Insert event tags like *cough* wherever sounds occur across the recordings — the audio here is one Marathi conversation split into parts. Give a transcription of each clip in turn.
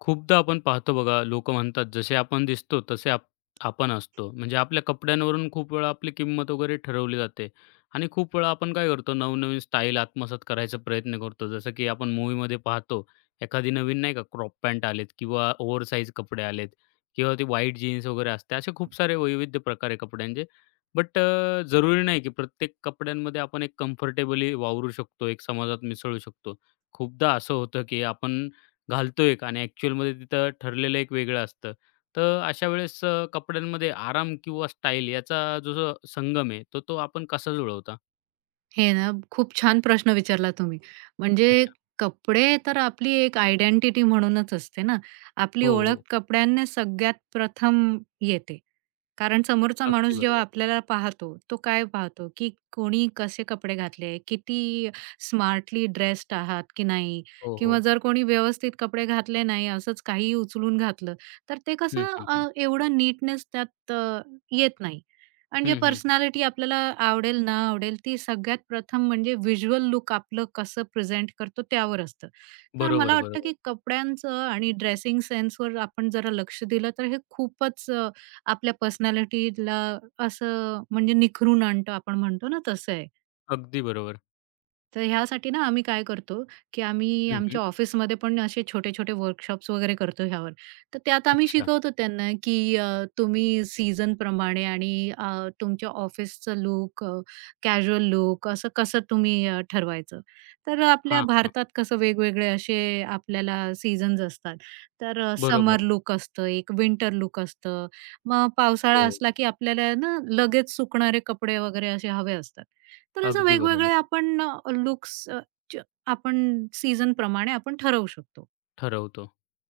खूपदा आपण पाहतो बघा, लोक म्हणतात जसे आपण दिसतो तसे आपण असतो. म्हणजे आपल्या कपड्यांवरून खूप वेळा आपली किंमत वगैरे ठरवली जाते आणि खूप वेळा आपण काय करतो, नवनवीन स्टाईल आत्मसात करायचा प्रयत्न करतो. जसं की आपण मूव्हीमध्ये पाहतो, एखादी नवीन नाही का क्रॉप पॅन्ट आलेत किंवा ओव्हरसाइज कपडे आलेत किंवा ते व्हाईट जीन्स वगैरे असते. असे खूप सारे वैविध्य प्रकार आहे कपड्यांचे. बट जरुरी नाही की प्रत्येक कपड्यांमध्ये आपण एक कम्फर्टेबली वावरू शकतो, एक समाजात मिसळू शकतो. खूपदा असं होतं की आपण घालतो एक आणि ॲक्चुअलमध्ये तिथं ठरलेलं एक वेगळं असतं. तर अशा वेळेस कपड्यांमध्ये आराम किंवा स्टाईल याचा जो जो संगम आहे, तो तो आपण कसा जुळवता? हे ना, खूप छान प्रश्न विचारला तुम्ही. म्हणजे अच्छा. कपडे तर आपली एक आयडेंटिटी म्हणूनच असते ना. आपली हो, ओळख हो. कपड्यांनी सगळ्यात प्रथम येते. कारण समोरचा माणूस अगदी जेव्हा बरोबर. आपल्याला पाहतो, तो काय पाहतो, की कोणी कसे कपडे घातले, किती स्मार्टली ड्रेस्ड आहात की नाही हो, किंवा हो. जर कोणी व्यवस्थित कपडे घातले नाही, असंच काहीही उचलून घातलं, तर ते हं, कसं हं. एवढं नीटनेस त्यात येत नाही. आणि हं, जे हं, हं. पर्सनॅलिटी आपल्याला आवडेल, ना आवडेल, ती सगळ्यात प्रथम म्हणजे व्हिज्युअल लुक आपलं कसं प्रेझेंट करतो त्यावर असतं. तर बरोबर, मला वाटतं, बरोबर. की कपड्यांचं आणि ड्रेसिंग सेन्सवर आपण जरा लक्ष दिलं, तर हे खूपच आपल्या पर्सनॅलिटीला असं म्हणजे निखरून आणतं आपण म्हणतो ना, तसं आहे. अगदी बरोबर. तर ह्यासाठी ना आम्ही काय करतो, की आम्ही हं, हं. आमच्या ऑफिसमध्ये पण असे छोटे-छोटे वर्कशॉप्स वगैरे करतो ह्यावर. तर त्यात आम्ही अच्छा. शिकवतो त्यांना, की तुम्ही सीझन प्रमाणे आणि तुमच्या ऑफिसचं लूक, कॅज्युअल लूक असं कसं तुम्ही ठरवायचं. तर आपल्या हां, हां. भारतात कसं वेगवेगळे असे आपल्याला सीझन्स असतात. तर समर बरोबर. लूक असतं, एक विंटर लूक असतं. मग पावसाळा हो. असला, की आपल्याला ना लगेच सुकणारे कपडे वगैरे असे हवे असतात. तर असं अगदी बरोबर. वेगवेगळे आपण लुक्स च आपण सीझनप्रमाणे आपण ठरवू शकतो. ठरवतो.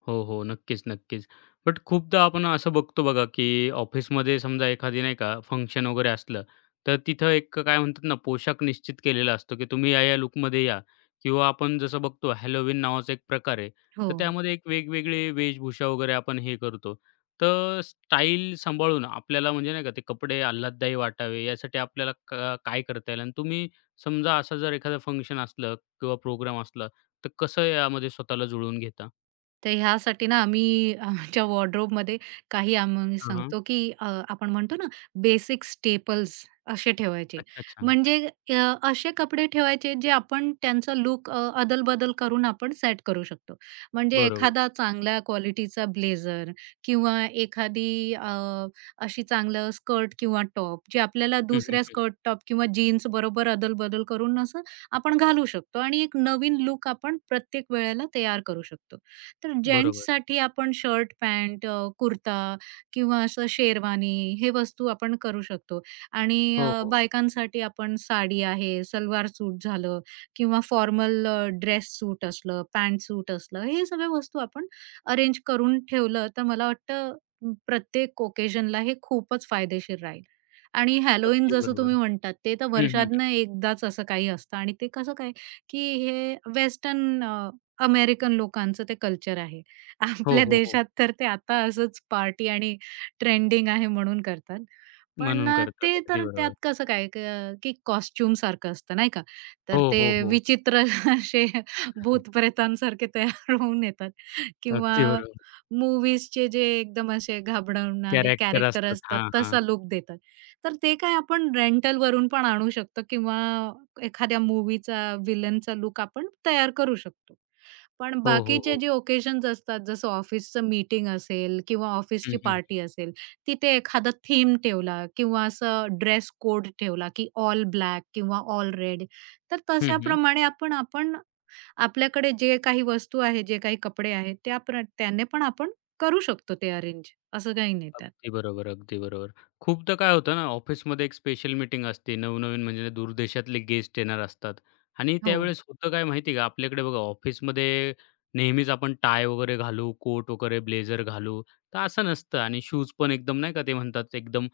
हो, हो. नक्कीच, नक्कीच. बट खूपदा आपण असं बघतो बघा, की ऑफिसमध्ये समजा एखादी नाही का फंक्शन वगैरे असलं, तर तिथं एक काय म्हणतात ना, पोशाख निश्चित केलेला असतो, की तुम्ही या-या लूकमध्ये या किंवा आपण जसं बघतो हॅलोवीन नावाचा एक प्रकार आहे. हो. तर त्यामध्ये एक वेगवेगळी वेशभूषा वगैरे आपण हे करतो. तर स्टाईल सांभाळून आपल्याला म्हणजे नाही का ते कपडे आल्हाददायी वाटावे यासाठी आपल्याला का काय करता येईल? आणि तुम्ही समजा असं जर एखादं फंक्शन असलं किंवा प्रोग्राम असला, तर कसं यामध्ये स्वतःला जुळवून घेता? तर ह्यासाठी ना आम्ही आमच्या वॉर्डरोबमध्ये काही आम्ही हां, हां. सांगतो, की आपण म्हणतो ना बेसिक स्टेपल्स असे ठेवायचे. अच्छा, अच्छा. म्हणजे असे कपडे ठेवायचे जे आपण त्यांचा लूक अदल-बदल करून आपण सेट करू शकतो. म्हणजे बरोबर. एखादा चांगल्या क्वालिटीचा ब्लेझर किंवा एखादी अशी चांगलं स्कर्ट किंवा टॉप जे आपल्याला हं, हं, दुसऱ्या हं. स्कर्ट, टॉप किंवा जीन्स बरोबर अदल-बदल करून असं आपण घालू शकतो आणि एक नवीन लूक आपण प्रत्येक वेळेला तयार करू शकतो. तर बरोबर. जेंट्ससाठी आपण शर्ट, पॅन्ट, कुर्ता किंवा असं शेरवानी हे वस्तू आपण करू शकतो आणि हो, हो. बायकांसाठी आपण साडी आहे, सलवार सूट झालं किंवा फॉर्मल ड्रेस सूट असलं, पॅन्ट सूट असलं, हे सगळ्या वस्तू आपण अरेंज करून ठेवलं तर मला वाटतं प्रत्येक ओकेशनला हे खूपच फायदेशीर राहील. आणि हॅलोवीन अगदी जसं तुम्ही बरोबर. म्हणतात ते तर हं, हं, हं. वर्षातनं एकदाच असं काही असतं आणि ते कसं काय, की हे वेस्टर्न अमेरिकन लोकांचं ते कल्चर आहे. हो, आपल्या हो, हो. देशात तर ते आता असंच पार्टी आणि ट्रेंडिंग आहे म्हणून करतात. पण म्हणून करतात. ते अगदी तर त्यात बरोबर. कसं काय की कॉस्ट्यूमसारखं असतं नाही का? तर हो, हो, ते हो. विचित्र *laughs* असे भूतप्रेतांसारखे तयार होऊन येतात किंवा अगदी बरोबर. मूव्हीजचे जे एकदम असे घाबरवणारे कॅरेक्टर कॅरेक्टर असतात. असतात हां, हां. तसा लूक देतात. तर ते काय आपण रेंटलवरून पण आणू शकतो किंवा एखाद्या मूव्हीचा, व्हिलनचा लूक आपण तयार करू शकतो. पण हो, हो, बाकीचे हो. जे ओकेशन्स असतात जसं ऑफिसचं मीटिंग असेल किंवा हं, ऑफिसची हं. पार्टी असेल, तिथे एखादा थीम ठेवला किंवा असं ड्रेस कोड ठेवला, की ऑल ब्लॅक किंवा ऑल रेड. तर हं, हं. तशाप्रमाणे आपण आपण आपल्याकडे जे काही वस्तू आहे, जे काही कपडे आहेत त्या त्याने पण आपण करू शकतो ते अरेंज, असं काही नाही त्यात. अगदी बरोबर, अगदी बरोबर. खूपदा काय होतं ना, ऑफिसमध्ये एक स्पेशल मीटिंग असते. नवनवीन म्हणजे दूरदेशातले गेस्ट येणार असतात आणि हो. त्यावेळेस होतं काय माहिती आहे का, आपल्याकडे बघा ऑफिसमध्ये नेहमीच आपण टाय वगैरे घालू, कोट वगैरे, ब्लेझर घालू, तर असं नसतं आणि शूज पण एकदम नाही का ते म्हणतात एकदम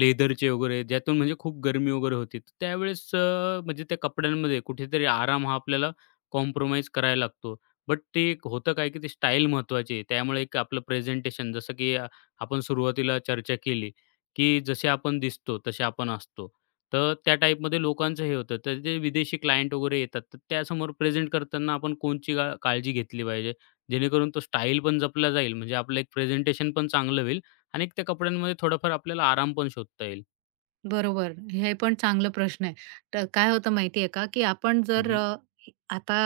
लेदरचे वगैरे, ज्यातून म्हणजे खूप गरमी वगैरे होती. तर त्यावेळेस म्हणजे त्या कपड्यांमध्ये कुठेतरी आराम हा आपल्याला कॉम्प्रोमाईज करायला लागतो. बट ते एक होतं काय, की ती स्टाईल महत्त्वाची आहे. त्यामुळे एक आपलं प्रेझेंटेशन जसं की आपण सुरुवातीला चर्चा केली, की जसे आपण दिसतो तसे आपण असतो. तर त्या टाईपमध्ये लोकांचं हे होतं. तर जे विदेशी क्लायंट वगैरे येतात, तर त्यासमोर प्रेझेंट करताना आपण कोणची का काळजी घेतली पाहिजे? जेणेकरून तो स्टाईल पण जपला जाईल, म्हणजे आपलं एक प्रेझेंटेशन पण चांगलं होईल आणि त्या कपड्यांमध्ये थोडाफार आपल्याला आराम पण शोधता येईल. बरोबर. हे पण चांगलं प्रश्न आहे. तर काय होतं माहिती का, की आपण हं, जर हं. आता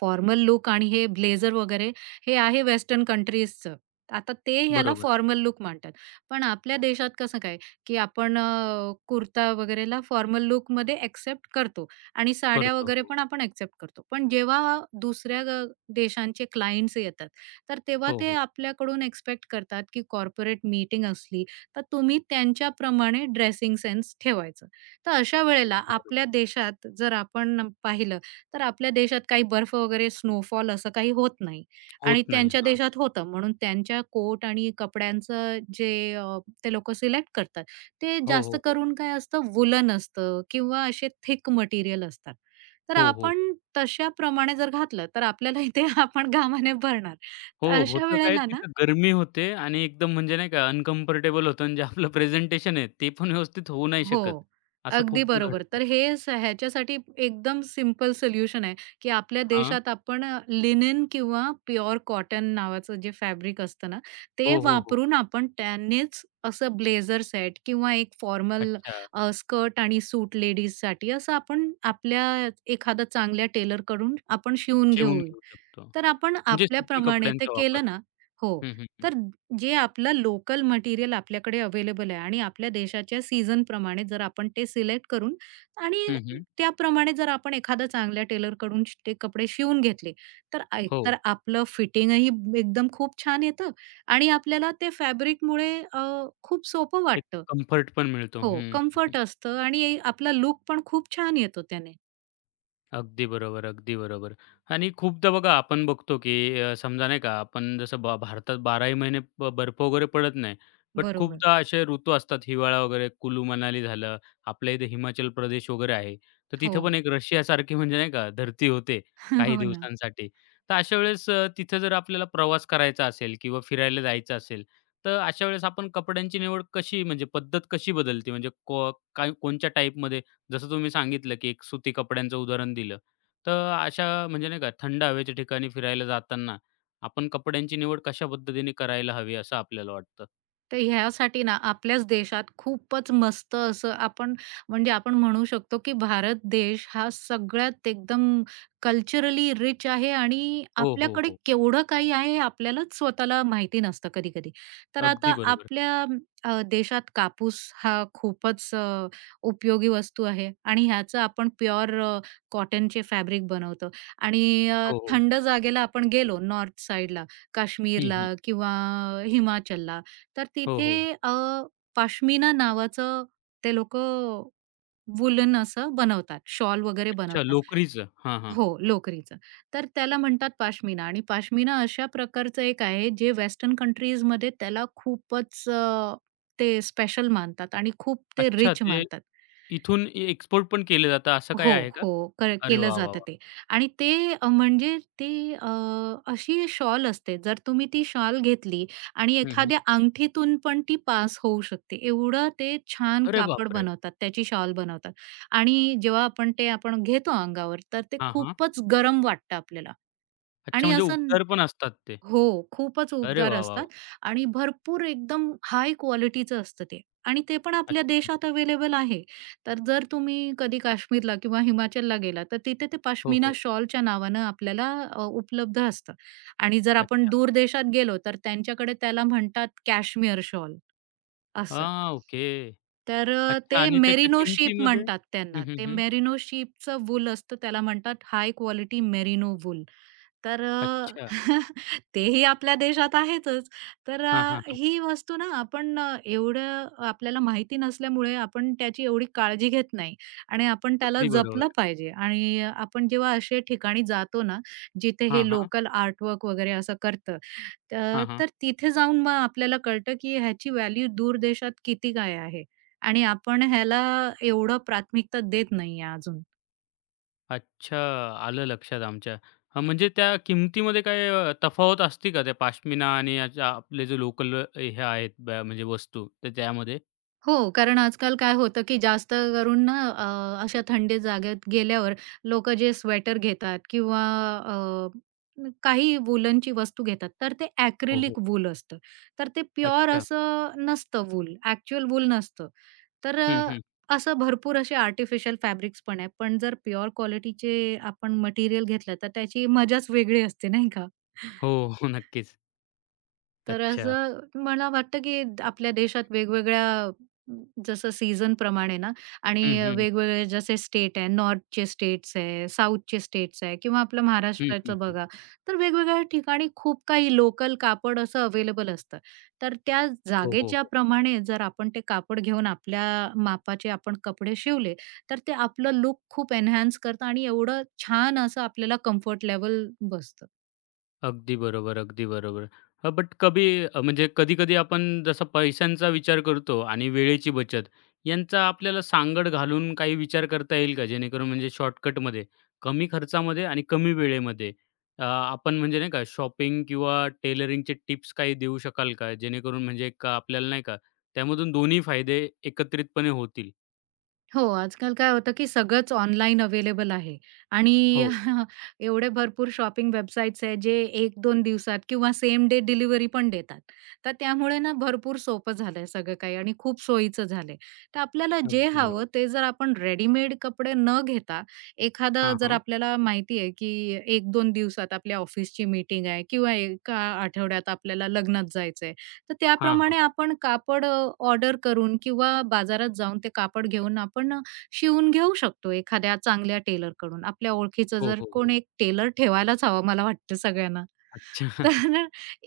फॉर्मल लूक आणि हे ब्लेझर वगैरे हे आहे वेस्टर्न कंट्रीजचं. आता ते ह्याला बरोबर. फॉर्मल लूक मानतात. पण आपल्या देशात कसं काय, की आपण कुर्ता वगैरेला फॉर्मल लूकमध्ये एक्सेप्ट करतो आणि साड्या वगैरे करतो. पण आपण एक्सेप्ट करतो. पण जेव्हा दुसऱ्या देशांचे क्लायंट्स येतात, तर तेव्हा हो, हो, ते हो. आपल्याकडून एक्स्पेक्ट करतात, की कॉर्पोरेट मीटिंग असली तर तुम्ही त्यांच्याप्रमाणे ड्रेसिंग सेन्स ठेवायचं. तर अशा वेळेला अगदी आपल्या बरोबर. देशात जर आपण पाहिलं, तर आपल्या देशात काही बर्फ वगैरे स्नोफॉल असं काही होत नाही आणि होत नाही. त्यांच्या हां. देशात होतं. म्हणून त्यांच्या कोट आणि कपड्यांचं जे अ, ते लोकं सिलेक्ट करतात, ते हो, हो, जास्त हो. करून काय असतं वूलन असतं किंवा असे थिक मटेरियल असतात. तर हो, हो. आपण तशाप्रमाणे जर घातलं, तर आपल्याला इथे *laughs* आपण घामाने भरणार. हो, तर अशा होतं काय वेळेला ना तिथं गरमी होते आणि एकदम म्हणजे नाही का अनकम्फर्टेबल होतं आणि जे आपलं प्रेझेंटेशन आहे ते पण व्यवस्थित होऊ नाही हो, शकत. असं अगदी खूपदा बरोबर. घडतं. तर हे ह्याच्यासाठी एकदम सिंपल सोल्युशन आहे, की आपल्या हां. देशात आपण लिनेन किंवा प्युअर कॉटन नावाचं जे फॅब्रिक असतं ना, ते हो, हो, हो. वापरून आपण त्यानेच असं ब्लेझर सेट किंवा एक फॉर्मल अच्छा. स्कर्ट आणि सूट लेडीजसाठी असं आपण आपल्या एखादा चांगल्या टेलरकडून आपण शिवून शिवून घेऊ. घेऊ शकतो. तर आपण म्हणजे सुती आपल्याप्रमाणे ते कपड्यांचा वापर. केलं ना हो, हं, हं, हं. तर जे आपलं लोकल मटेरियल आपल्याकडे अवेलेबल आहे आणि आपल्या देशाच्या सीझनप्रमाणे जर आपण ते सिलेक्ट करून आणि हं, हं. त्याप्रमाणे जर आपण एखादा चांगल्या टेलरकडून ते कपडे शिवून घेतले, तर हो. एकतर आपलं फिटिंगही एकदम खूप छान येतं आणि आपल्याला ते फॅब्रिकमुळे खूप सोपं एक वाटतं. कम्फर्ट पण मिळतो. हं, हो, हं, कम्फर्ट असतं आणि आपला लूक पण खूप छान येतो त्याने. अगदी बरोबर, अगदी बरोबर. आणि खूपदा बघा आपण बघतो, की समजा नाही का आपण जसं भारतात 12ही महिने बर्फ वगैरे पडत नाही. बट बरोबर. खूपदा असे ऋतू असतात हिवाळा वगैरे कुलू मनाली झालं, आपल्या इथे हिमाचल प्रदेश वगैरे आहे. तर हो. तिथं पण एक रशियासारखी म्हणजे नाही का धरती होते *laughs* काही हो ना. दिवसांसाठी. तर अशा वेळेस तिथं जर आपल्याला प्रवास करायचा असेल किंवा फिरायला जायचं असेल, तर अशा वेळेस आपण कपड्यांची निवड कशी म्हणजे पद्धत कशी बदलते? म्हणजे काय कोणच्या टाइपमध्ये जसं तुम्ही सांगितलं, की एक सुती कपड्यांचं उदाहरण दिलं. तर अशा म्हणजे नाही का थंड हवेच्या ठिकाणी फिरायला जाताना आपण कपड्यांची निवड कशा पद्धतीने करायला हवी असं आपल्याला वाटतं? तर ह्यासाठी ना आपल्याच देशात खूपच मस्त असं आपण म्हणजे आपण म्हणू शकतो, की भारत देश हा सगळ्यात एकदम कल्चरली रिच आहे आणि हो, हो, आपल्याकडे हो. केवढं काही आहे हे आपल्यालाच स्वतःला माहिती नसतं कधी-कधी. तर अगदी आता बरोबर. आपल्या देशात कापूस हा खूपच उपयोगी वस्तू आहे आणि ह्याचं आपण प्युअर कॉटनचे फॅब्रिक बनवतो आणि हो, हो. थंड जागेला आपण गेलो नॉर्थ साईडला, हं, हं. काश्मीरला किंवा हिमाचलला तर हो, तिथे हो. अ, पाश्मिना नावाचं ते लोकं वूलन असं बनवतात, शॉल वगैरे अच्छा बनवतात. लोकरीचं. हां, हां. हो, लोकरीचं. तर त्याला म्हणतात पाश्मिना आणि पाश्मिना अशा प्रकारचं एक आहे, जे वेस्टर्न कंट्रीजमध्ये त्याला खूपच ते स्पेशल मानतात आणि खूप ते अच्छा रिच ते मानतात. इथून एक्सपोर्ट पण केलं जातं असं काही हो, आहे का? हो. अरे केलं वाह, वाह, जातं वाह! ते आणि ते म्हणजे ती अशी शॉल असते. जर तुम्ही ती शॉल घेतली आणि हं, हं. एखाद्या अंगठीतून पण ती पास होऊ शकते. एवढं ते छान अरे कापड बापरे! बनवतात, त्याची शॉल बनवतात आणि जेव्हा आपण ते आपण घेतो अंगावर, तर ते हां, हां. खूपच गरम वाटतं आपल्याला अच्छा आणि म्हणजे असं उबदार पण असतात ते. हो, खूपच अरे उबदार वाह, वाह, वाह! असतात आणि भरपूर एकदम हाय क्वालिटीचं असतं ते आणि ते पण आपल्या अच्छा. देशात अवेलेबल आहे. तर जर तुम्ही कधी काश्मीरला किंवा हिमाचलला गेला, तर तिथे ते हो, पश्मिना हो. शॉलच्या नावानं आपल्याला उपलब्ध असतं आणि जर आपण अच्छा. दूर देशात गेलो, तर त्यांच्याकडे त्याला म्हणतात कॅश्मीर शॉल असं. हां, ओके. तर अच्छा ते आणि त्याच्या मेरिनो शीप किमतीमध्ये म्हणतात हं, त्यांना. हं, ते हं. मेरिनो शीपचं वूल असतं त्याला म्हणतात हाय क्वालिटी मेरिनो वूल. तर अच्छा. *laughs* तेही आपल्या देशात आहेतच. तर हां, हां, हां. ही वस्तू ना आपण एवढं आपल्याला माहिती नसल्यामुळे आपण त्याची एवढी काळजी घेत नाही आणि आपण त्याला अगदी जपलं बरोबर. पाहिजे आणि आपण जेव्हा अशा ठिकाणी जातो ना, जिथे हां, हे हां. लोकल आर्टवर्क वगैरे असं करतं, त हां, हां. तर तिथे जाऊन मग आपल्याला कळतं की ह्याची व्हॅल्यू दूर देशात किती काय आहे. आणि आपण ह्याला एवढं प्राथमिकता देत नाहीये अजून. अच्छा. आलं लक्षात आमच्या. हां, म्हणजे त्या किमतीमध्ये काय तफावत असते का त्या पश्मिना आणि याच्या आपले जे लोकल हे आहेत म्हणजे वस्तू तर त्यामध्ये? हो, कारण आजकाल काय होतं, की जास्त करून ना अशा थंडी जागेत गेल्यावर लोकं जे स्वेटर घेतात किंवा अ, काही वूलनची वस्तू घेतात, तर ते हो, हो. ॲक्रिलिक वूल असतं. तर ते प्युअर अच्छा. असं नसतं वूल, ॲक्चुअल वूल नसतं. तर हं, हं. असं भरपूर असे आर्टिफिशियल फॅब्रिक्स पण आहे. पण जर प्युअर क्वालिटीचे आपण मटेरिअल घेतलं, तर त्याची मजाच वेगळी असते, नाही का? हो, हो. नक्कीच. तर अच्छा. असं मला वाटतं, की आपल्या देशात वेगवेगळ्या म, जसं सीझनप्रमाणे ना हं, आणि हं. वेगवेगळे जसे स्टेट आहे, नॉर्थचे स्टेट्स आहे, साऊथचे स्टेट्स आहे किंवा आपलं हं, हं, महाराष्ट्राचं हं. बघा, तर वेगवेगळ्या ठिकाणी खूप काही लोकल कापड असं अवेलेबल असतं. तर त्या हो, हो. जागेच्या प्रमाणे जर आपण ते कापड घेऊन आपल्या मापाचे आपण कपडे शिवले, तर ते आपलं लूक खूप एन्हान्स करतं आणि एवढं छान असं आपल्याला कम्फर्ट लेव्हल बसतं. अगदी बरोबर, अगदी बरोबर. बट म्हणजे कधी-कधी आपण जसा पैशांचा विचार करतो आणि वेळेची बचत यांचा आपल्याला सांगड घालून काही विचार करता येईल का? जेणेकरून म्हणजे शॉर्टकटमध्ये, कमी खर्चामध्ये आणि कमी वेळेमध्ये आपण म्हणजे नाही का शॉपिंग किंवा टेलरिंगचे टिप्स काही देऊ शकाल का? जेणेकरून म्हणजे एक आपल्याला नाही का त्यामधून दोन्ही फायदे एकत्रितपणे होतील. हो, आजकाल काय होतं, की सगळंच ऑनलाईन अवेलेबल आहे आणि हो, *laughs* एवढे भरपूर शॉपिंग वेबसाईट्स आहेत, जे 1-2 दिवसात किंवा सेम डे डिलिव्हरी पण देतात. तर त्यामुळे ना भरपूर सोपं झालंय सगळं काही आणि खूप सोयीचं झालंय. तर आपल्याला जे अगदी बरोबर. हवं ते जर आपण रेडीमेड कपडे न घेता, एखादा हां, जर हां. आपल्याला माहिती आहे, की 1-2 दिवसात आपल्या ऑफिसची मीटिंग आहे किंवा एका आठवड्यात आपल्याला लग्नात जायचंय. तर हां, हां. त्याप्रमाणे आपण कापड ऑर्डर करून किंवा बाजारात जाऊन ते कापड घेऊन आपण शिवून घेऊ शकतो एखाद्या चांगल्या टेलरकडून. आपल्या ओळखीचं हो, जर हो, हो. कोण एक टेलर ठेवायलाच हवा मला वाटतं सगळ्यांना. अच्छा. *laughs* तर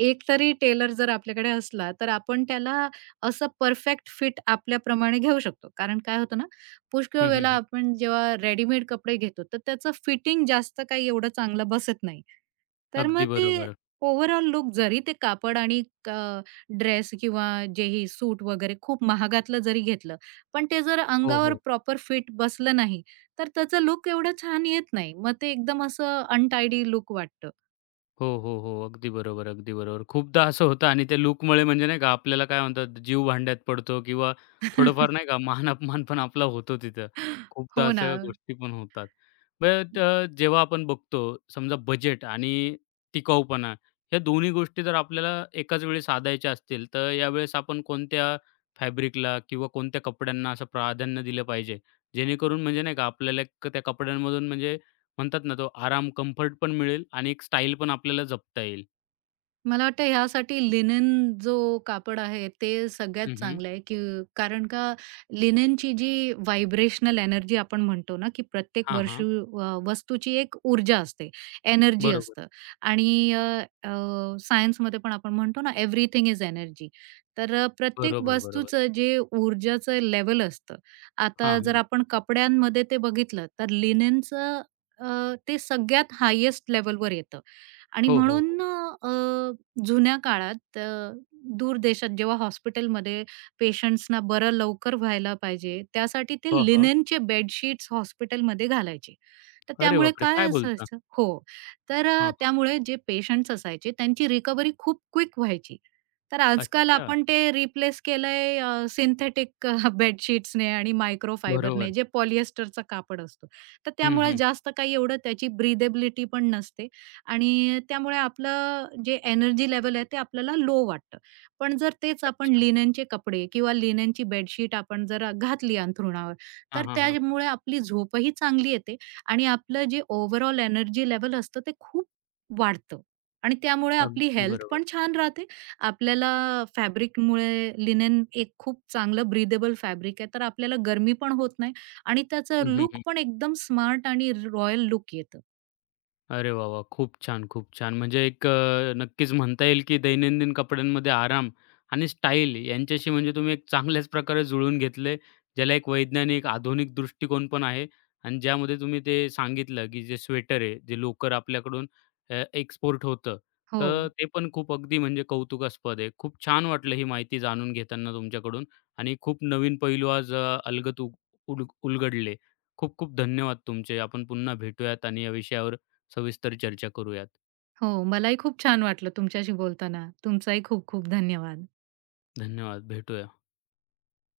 एक तरी टेलर जर आपल्याकडे असला, तर आपण त्याला असं परफेक्ट फिट आपल्याप्रमाणे घेऊ शकतो. कारण काय होतं ना, पुष्कळ हं, हं, वेळेला हं. आपण जेव्हा रेडीमेड कपडे घेतो, तर त्याचं फिटिंग जास्त काही एवढं चांगलं बसत नाही. तर मग अगदी ते बरोबर. ओव्हरऑल लूक जरी ते कापड आणि ड्रेस किंवा जेही सूट वगैरे खूप महागातलं जरी घेतलं, पण ते जर हो, अंगावर हो. प्रॉपर फिट बसलं नाही, तर त्याचा लूक एवढं छान येत नाही. मग ते एकदम असं अनटायडी लूक वाटतं. हो, हो, हो. अगदी बरोबर, अगदी बरोबर. खूपदा असं होतं आणि त्या लूकमुळे म्हणजे नाही का आपल्याला काय म्हणतात जीव भांड्यात पडतो किंवा थोडंफार *laughs* नाही का मान-अपमान पण आपला होतो तिथं. खूपदा हो ना. अशा गोष्टी पण होतात. बट म जेव्हा आपण बघतो समजा बजेट आणि टिकाऊपणा या दोन्ही गोष्टी जर आपल्याला एकाच वेळी साधायच्या असतील, तर यावेळेस आपण कोणत्या फॅब्रिकला किंवा कोणत्या कपड्यांना असं प्राधान्य दिलं पाहिजे? जेणेकरून म्हणजे नाही का आपल्याला एक त्या कपड्यांमधून म्हणजे म्हणतात ना, तो आराम, कम्फर्ट पण मिळेल आणि एक स्टाईल पण आपल्याला जपता येईल. मला वाटतं ह्यासाठी लिनेन जो कापड आहे ते सगळ्यात हं, हं. चांगलं आहे, की कारण का लिनेनची जी व्हायब्रेशनल एनर्जी आपण म्हणतो ना, की प्रत्येक हां, हां. वस्तूची एक ऊर्जा असते, एनर्जी बरोबर. असतं आणि अ, अ, सायन्समध्ये पण आपण म्हणतो ना, एव्हरीथिंग इज एनर्जी. तर प्रत्येक बरोबर, बरोबर. वस्तूचं जे ऊर्जाचं लेव्हल असतं, हां, आता जर हां. आपण कपड्यांमध्ये ते बघितलं, तर लिनेनचं ते सगळ्यात हायेस्ट लेव्हलवर येतं. आणि हो, हो, हो. म्हणून जुन्या काळात दूर देशात जेव्हा हॉस्पिटलमध्ये पेशंट्सना बरं लवकर व्हायला पाहिजे, त्यासाठी ते हां, हां. लिनेनचे बेडशीट्स हॉस्पिटलमध्ये घालायचे. तर अरे त्यामुळे बापरे! काय काय बोलता? असायचं हो. तर हां, हां. त्यामुळे जे पेशंट्स असायचे त्यांची रिकव्हरी खूप क्विक व्हायची. तर आजकाल अच्छा. आपण ते रिप्लेस केलंय सिंथेटिक बेडशीट्सने आणि मायक्रोफायबरने बरोबर. जे पॉलिएस्टरचा कापड असतो. तर हं, त्यामुळे हं. जास्त काही एवढं त्याची ब्रीदेबिलिटी पण नसते आणि त्यामुळे आपलं जे एनर्जी लेव्हल आहे ते आपल्याला लो वाटतं. पण जर तेच आपण अच्छा. लिनेनचे कपडे किंवा लिनेनची बेडशीट आपण जर घातली अंथरुणावर, हां, तर हां, हां. त्यामुळे आपली झोपही चांगली येते आणि आपलं जे ओव्हरऑल एनर्जी लेवल असतं ते खूप वाढतं आणि त्यामुळे आपली अगदी हेल्थ पण बरोबर. छान राहते. आपल्याला फॅब्रिकमुळे लिनेन एक खूप चांगलं ब्रीदेबल फॅब्रिक आहे, तर आपल्याला गरमी पण होत नाही आणि त्याचं हं, हं, लूक पण हं. एकदम स्मार्ट आणि रॉयल लूक येतं. अरे वाह, वाह! खूप छान, खूप छान. म्हणजे एक नक्कीच म्हणता येईल, की दैनंदिन कपड्यांमध्ये आराम आणि स्टाईल यांच्याशी म्हणजे तुम्ही एक चांगल्याच प्रकारे जुळवून घेतले. ज्याला एक वैज्ञानिक, आधुनिक दृष्टिकोन पण आहे आणि ज्यामध्ये तुम्ही ते सांगितलं, की जे स्वेटर आहे, जे लोकर आपल्याकडून एक्सपोर्ट होतं. हो, तर ते पण खूप अगदी म्हणजे कौतुकास्पद आहे. खूप छान वाटलं ही माहिती जाणून घेताना तुमच्याकडून आणि खूप नवीन पैलू आज अलगद उग उल उलगडले. खूप खूप धन्यवाद तुमचे. आपण पुन्हा भेटूयात आणि या विषयावर सविस्तर चर्चा करूयात. हो. मलाही खूप छान वाटलं तुमच्याशी बोलताना. तुमचाही खूप खूप धन्यवाद. धन्यवाद. भेटूयात.